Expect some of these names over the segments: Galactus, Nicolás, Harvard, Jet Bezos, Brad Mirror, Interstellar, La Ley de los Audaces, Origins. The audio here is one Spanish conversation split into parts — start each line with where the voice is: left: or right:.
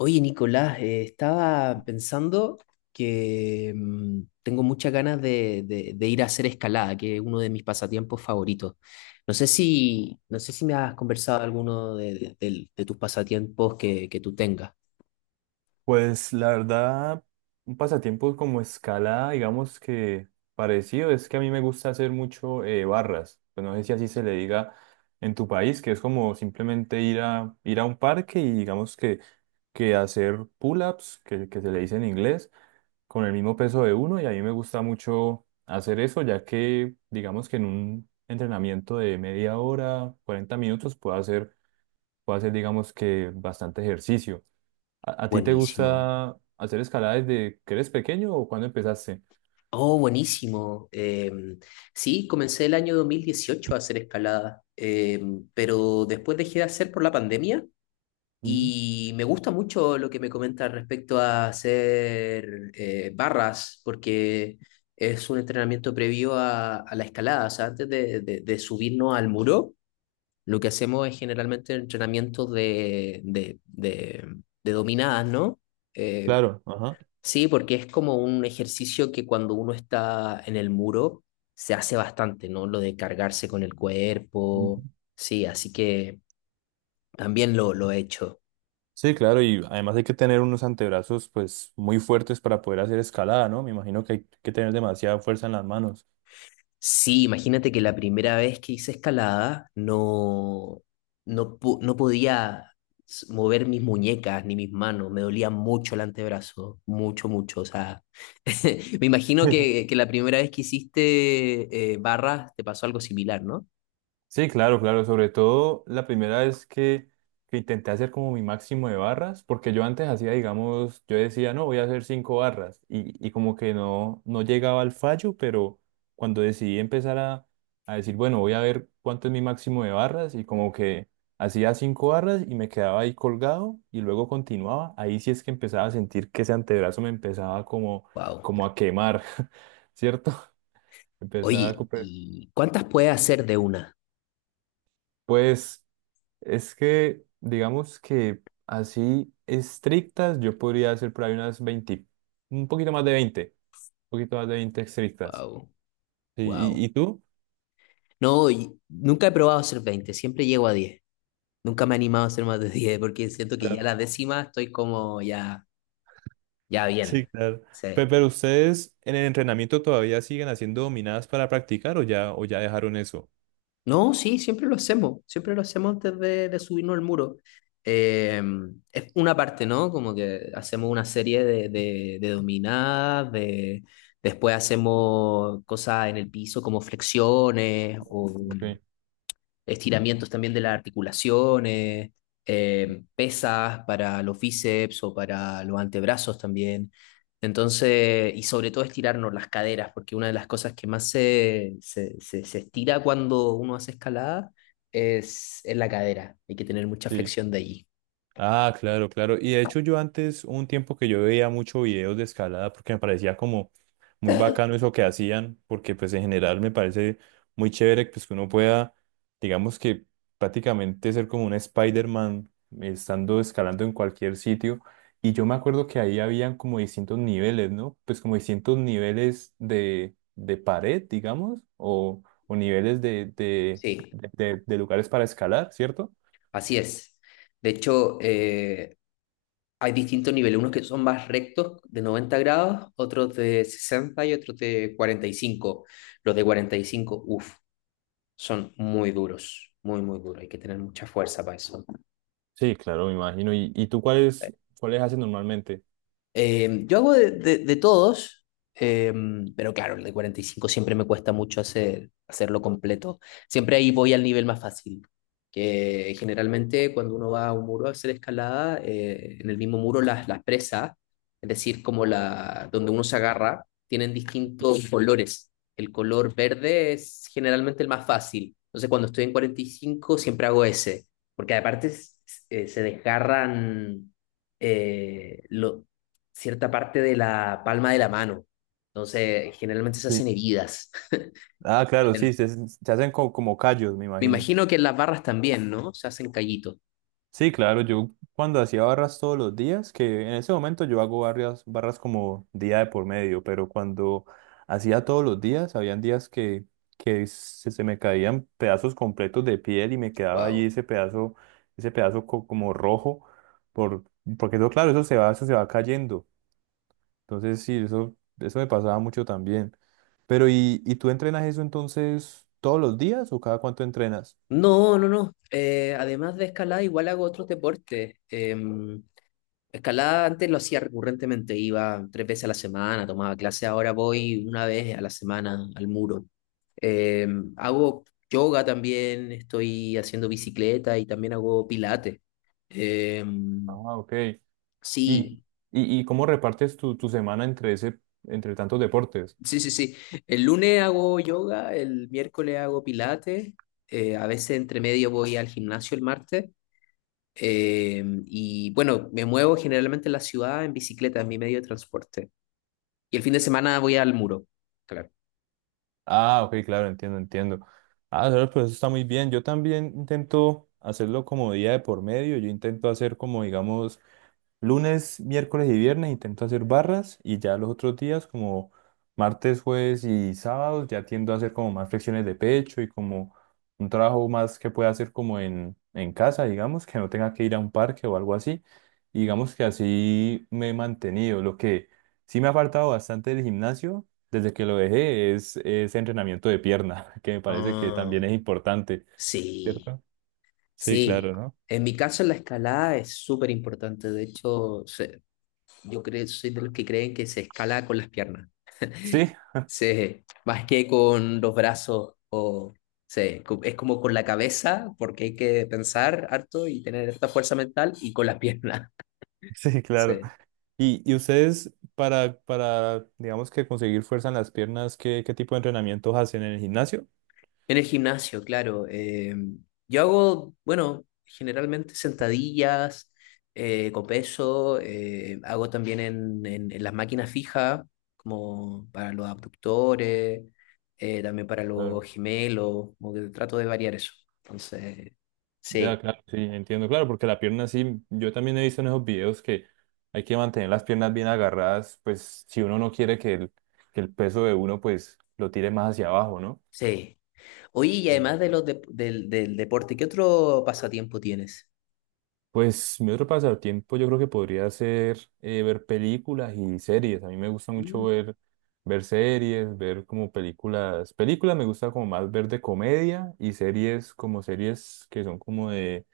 left: Oye, Nicolás, estaba pensando que tengo muchas ganas de ir a hacer escalada, que es uno de mis pasatiempos favoritos. No sé si me has conversado alguno de tus pasatiempos que tú tengas.
right: Pues la verdad, un pasatiempo como escalada, digamos que parecido, es que a mí me gusta hacer mucho barras. Pues no sé si así se le diga en tu país, que es como simplemente ir a un parque y digamos que hacer pull-ups, que se le dice en inglés, con el mismo peso de uno. Y a mí me gusta mucho hacer eso, ya que digamos que en un entrenamiento de media hora, 40 minutos, puedo hacer digamos que bastante ejercicio. ¿A ti te
left: Buenísimo.
right: gusta hacer escalada desde que eres pequeño o cuando empezaste?
left: Oh, buenísimo. Sí, comencé el año 2018 a hacer escalada, pero después dejé de hacer por la pandemia.
right: Ujú.
left: Y me gusta mucho lo que me comenta respecto a hacer barras, porque es un entrenamiento previo a la escalada. O sea, antes de subirnos al muro, lo que hacemos es generalmente entrenamientos de dominadas, ¿no? Eh,
right: Claro, ajá.
left: sí, porque es como un ejercicio que cuando uno está en el muro se hace bastante, ¿no? Lo de cargarse con el
right: Ujú.
left: cuerpo. Sí, así que también lo he hecho.
right: Sí, claro, y además hay que tener unos antebrazos pues muy fuertes para poder hacer escalada, ¿no? Me imagino que hay que tener demasiada fuerza en las manos.
left: Sí, imagínate que la primera vez que hice escalada no podía mover mis muñecas ni mis manos, me dolía mucho el antebrazo, mucho, mucho. O sea, me imagino que la primera vez que hiciste barras te pasó algo similar, ¿no?
right: Sí, claro, claro. Sobre todo la primera vez que intenté hacer como mi máximo de barras, porque yo antes hacía, digamos, yo decía, no, voy a hacer cinco barras y como que no, llegaba al fallo, pero cuando decidí empezar a decir, bueno, voy a ver cuánto es mi máximo de barras y como que hacía cinco barras y me quedaba ahí colgado y luego continuaba, ahí sí es que empezaba a sentir que ese antebrazo me empezaba como,
left: Wow.
right: como a quemar, ¿cierto? Empezaba a.
left: Oye, ¿y cuántas puedes hacer de una?
right: Pues. Es que, digamos que así estrictas, yo podría hacer por ahí unas 20, un poquito más de 20, un poquito más de 20 estrictas.
left: Wow,
right: Sí, ¿Y,
left: wow.
right: y tú?
left: No, y nunca he probado hacer 20, siempre llego a 10. Nunca me he animado a hacer más de 10 porque siento que ya
right: Claro.
left: la décima estoy como ya. Ya,
right: Sí,
left: bien.
right: claro. Pe-
left: Sí.
right: Pero, ustedes en el entrenamiento todavía siguen haciendo dominadas para practicar o ya, dejaron eso?
left: No, sí, siempre lo hacemos. Siempre lo hacemos antes de subirnos al muro. Eh, es una parte, ¿no? Como que hacemos una serie de dominadas, después hacemos cosas en el piso como flexiones o
right: Ok,
left: estiramientos también de las articulaciones, pesas para los bíceps o para los antebrazos también. Entonces, y sobre todo estirarnos las caderas, porque una de las cosas que más se estira cuando uno hace escalada es la cadera. Hay que tener mucha
right: sí.
left: flexión de allí.
right: Ah, claro, claro. Y de hecho yo antes, hubo un tiempo que yo veía mucho videos de escalada porque me parecía como muy bacano eso que hacían, porque pues en general me parece muy chévere pues que uno pueda, digamos que prácticamente ser como un Spider-Man estando escalando en cualquier sitio. Y yo me acuerdo que ahí habían como distintos niveles, ¿no? Pues como distintos niveles de pared, digamos, o niveles de, de
left: Sí,
right: de- de- de lugares para escalar, ¿cierto?
left: así es. De hecho, hay distintos niveles, unos que son más rectos de 90 grados, otros de 60 y otros de 45. Los de 45, uff, son muy duros, muy, muy duros. Hay que tener mucha fuerza para eso.
right: Sí, claro, me imagino. ¿Y tú cuáles haces normalmente?
left: Yo hago de todos, eh, pero claro, el de 45 siempre me cuesta mucho hacerlo completo. Siempre ahí voy al nivel más fácil, que generalmente cuando uno va a un muro a hacer escalada, en el mismo muro las presas, es decir, como donde uno se agarra, tienen distintos colores. El color verde es generalmente el más fácil. Entonces cuando estoy en 45 siempre hago ese, porque aparte se desgarran eh, lo- cierta parte de la palma de la mano. Entonces, generalmente se
right: Sí.
left: hacen heridas.
right: Ah, claro,
left: Bien.
right: sí, se hacen como, callos, me
left: Me
right: imagino.
left: imagino que en las barras también, ¿no? Se hacen callitos.
right: Sí, claro, yo cuando hacía barras todos los días, que en ese momento yo hago barras, barras como día de por medio, pero cuando hacía todos los días, habían días que se me caían pedazos completos de piel y me quedaba allí
left: Wow.
right: ese pedazo como rojo, por, porque eso, claro, eso se va cayendo. Entonces, sí, eso me pasaba mucho también. Pero, ¿y tú entrenas eso entonces todos los días o cada cuánto entrenas?
left: No, no, no. Además de escalada, igual hago otros deportes. Em, escalada antes lo hacía recurrentemente, iba 3 veces a la semana, tomaba clase, ahora voy una vez a la semana al muro. Hago yoga también, estoy haciendo bicicleta y también hago pilates. Em,
right: Ah, ok. ¿Y, y,
left: sí,
right: y cómo repartes tu semana entre ese, entre tantos deportes?
left: sí, sí, sí. El lunes hago yoga, el miércoles hago pilates, a veces entre medio voy al gimnasio el martes. Y bueno, me muevo generalmente en la ciudad en bicicleta, en mi medio de transporte. Y el fin de semana voy al muro. Claro.
right: Ah, ok, claro, entiendo, entiendo. Ah, claro, pues eso está muy bien. Yo también intento hacerlo como día de por medio. Yo intento hacer como, digamos, lunes, miércoles y viernes intento hacer barras y ya los otros días, como martes, jueves y sábados, ya tiendo a hacer como más flexiones de pecho y como un trabajo más que pueda hacer como en casa, digamos, que no tenga que ir a un parque o algo así. Y digamos que así me he mantenido. Lo que sí me ha faltado bastante del gimnasio desde que lo dejé es entrenamiento de pierna, que me parece que
left: Ah,
right: también es importante,
left: sí,
right: ¿cierto? Sí,
left: sí.
right: claro, ¿no?
left: En mi caso la escalada es súper importante. De hecho, yo creo, soy de los que creen que se escala con las piernas.
right: Sí,
left: Más que con los brazos, o es como con la cabeza, porque hay que pensar harto y tener harta fuerza mental y con las piernas.
right: sí, claro.
left: Sí.
right: Y ustedes para, digamos que conseguir fuerza en las piernas, ¿qué tipo de entrenamientos hacen en el gimnasio?
left: En el gimnasio, claro. Yo hago, bueno, generalmente sentadillas con peso, hago también en, en las máquinas fijas, como para los abductores, también para los
right: Claro.
left: gemelos, como que trato de variar eso. Entonces,
right: Ya,
left: sí,
right: claro, sí, entiendo, claro, porque la pierna sí, yo también he visto en esos videos que hay que mantener las piernas bien agarradas, pues si uno no quiere que el peso de uno pues lo tire más hacia abajo, ¿no?
left: sí. Oye, y además del deporte, ¿qué otro pasatiempo tienes?
right: Pues mi otro pasatiempo yo creo que podría ser ver películas y series. A mí me gusta mucho
left: Mm,
right: ver series, ver como películas. Películas me gusta como más ver de comedia y series como series que son como de,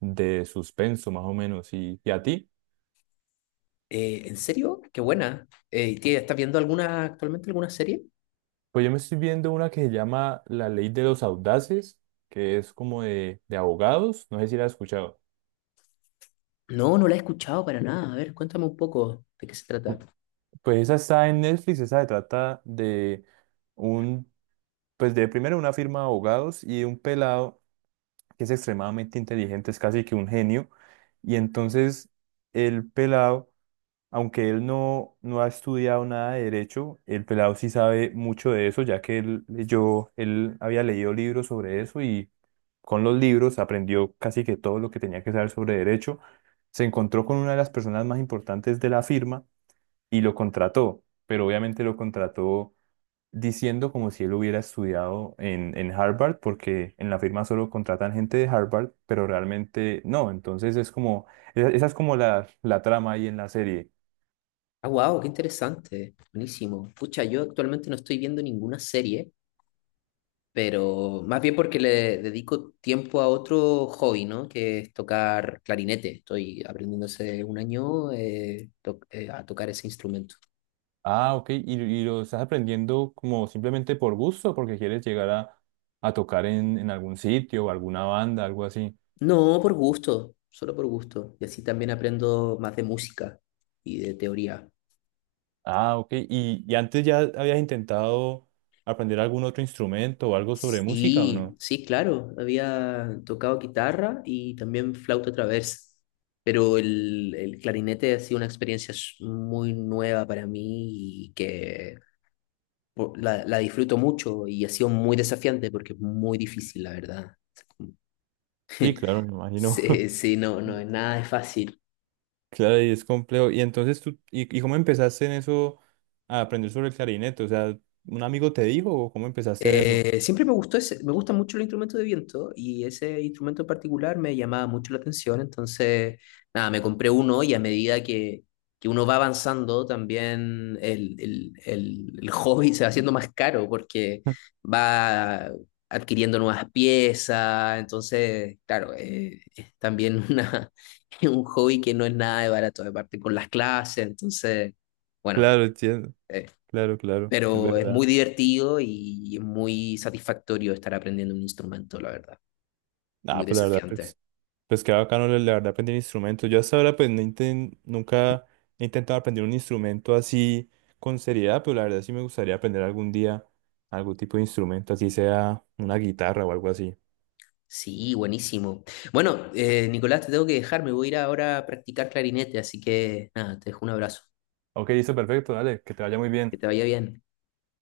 right: de suspenso más o menos. ¿Y a ti?
left: ¿en serio? Qué buena. ¿Estás viendo alguna, actualmente alguna serie?
right: Pues yo me estoy viendo una que se llama La Ley de los Audaces, que es como de abogados. No sé si la has escuchado.
left: No, no la he escuchado para nada. A ver, cuéntame un poco de qué se trata.
right: Pu- Pues esa está en Netflix, esa se trata de, un, pues, de primero una firma de abogados y un pelado que es extremadamente inteligente, es casi que un genio. Y entonces el pelado, aunque él no ha estudiado nada de derecho, el pelado sí sabe mucho de eso, ya que él había leído libros sobre eso y con los libros aprendió casi que todo lo que tenía que saber sobre derecho. Se encontró con una de las personas más importantes de la firma y lo contrató, pero obviamente lo contrató diciendo como si él hubiera estudiado en Harvard, porque en la firma solo contratan gente de Harvard, pero realmente no. Entonces es como, esa es como la trama ahí en la serie.
left: Ah, wow, qué interesante. Buenísimo. Pucha, yo actualmente no estoy viendo ninguna serie, pero más bien porque le dedico tiempo a otro hobby, ¿no? Que es tocar clarinete. Estoy aprendiendo hace un año a tocar ese instrumento.
right: Ah, ok, y lo estás aprendiendo como simplemente por gusto, porque quieres llegar a tocar en algún sitio o alguna banda, algo así.
left: No, por gusto, solo por gusto. Y así también aprendo más de música y de teoría.
right: Ah, ok, y antes ya habías intentado aprender algún otro instrumento o algo sobre música, ¿o
left: Sí,
right: no?
left: sí, claro. Había tocado guitarra y también flauta traversa. Pero el clarinete ha sido una experiencia muy nueva para mí y que la disfruto mucho y ha sido muy desafiante porque es muy difícil, la verdad.
right: Sí, claro, me imagino.
left: Sí, sí, no, no, nada es fácil.
right: Claro, y es complejo. Y entonces tú, ¿y cómo empezaste en eso a aprender sobre el clarinete? O sea, ¿un amigo te dijo o cómo empezaste en eso?
left: Siempre me gustó me gusta mucho el instrumento de viento y ese instrumento en particular me llamaba mucho la atención, entonces, nada, me compré uno y a medida que uno va avanzando, también el hobby se va haciendo más caro porque va adquiriendo nuevas piezas, entonces, claro, es también un hobby que no es nada de barato, aparte con las clases, entonces, bueno.
right: Claro, entiendo.
left: eh,
right: Claro, claro, es
left: pero es muy
right: verdad.
left: divertido y es muy satisfactorio estar aprendiendo un instrumento, la verdad.
right: Ah,
left: Muy
right: pues la verdad,
left: desafiante.
right: pues qué bacano, la verdad, aprender instrumentos. Yo hasta ahora, pues, nunca he intentado aprender un instrumento así con seriedad, pero la verdad sí me gustaría aprender algún día algún tipo de instrumento, así sea una guitarra o algo así.
left: Sí, buenísimo. Bueno, Nicolás, te tengo que dejar, me voy a ir ahora a practicar clarinete, así que nada, te dejo un abrazo.
right: Ok, listo, perfecto, dale, que te vaya muy
left: Que
right: bien.
left: te vaya bien.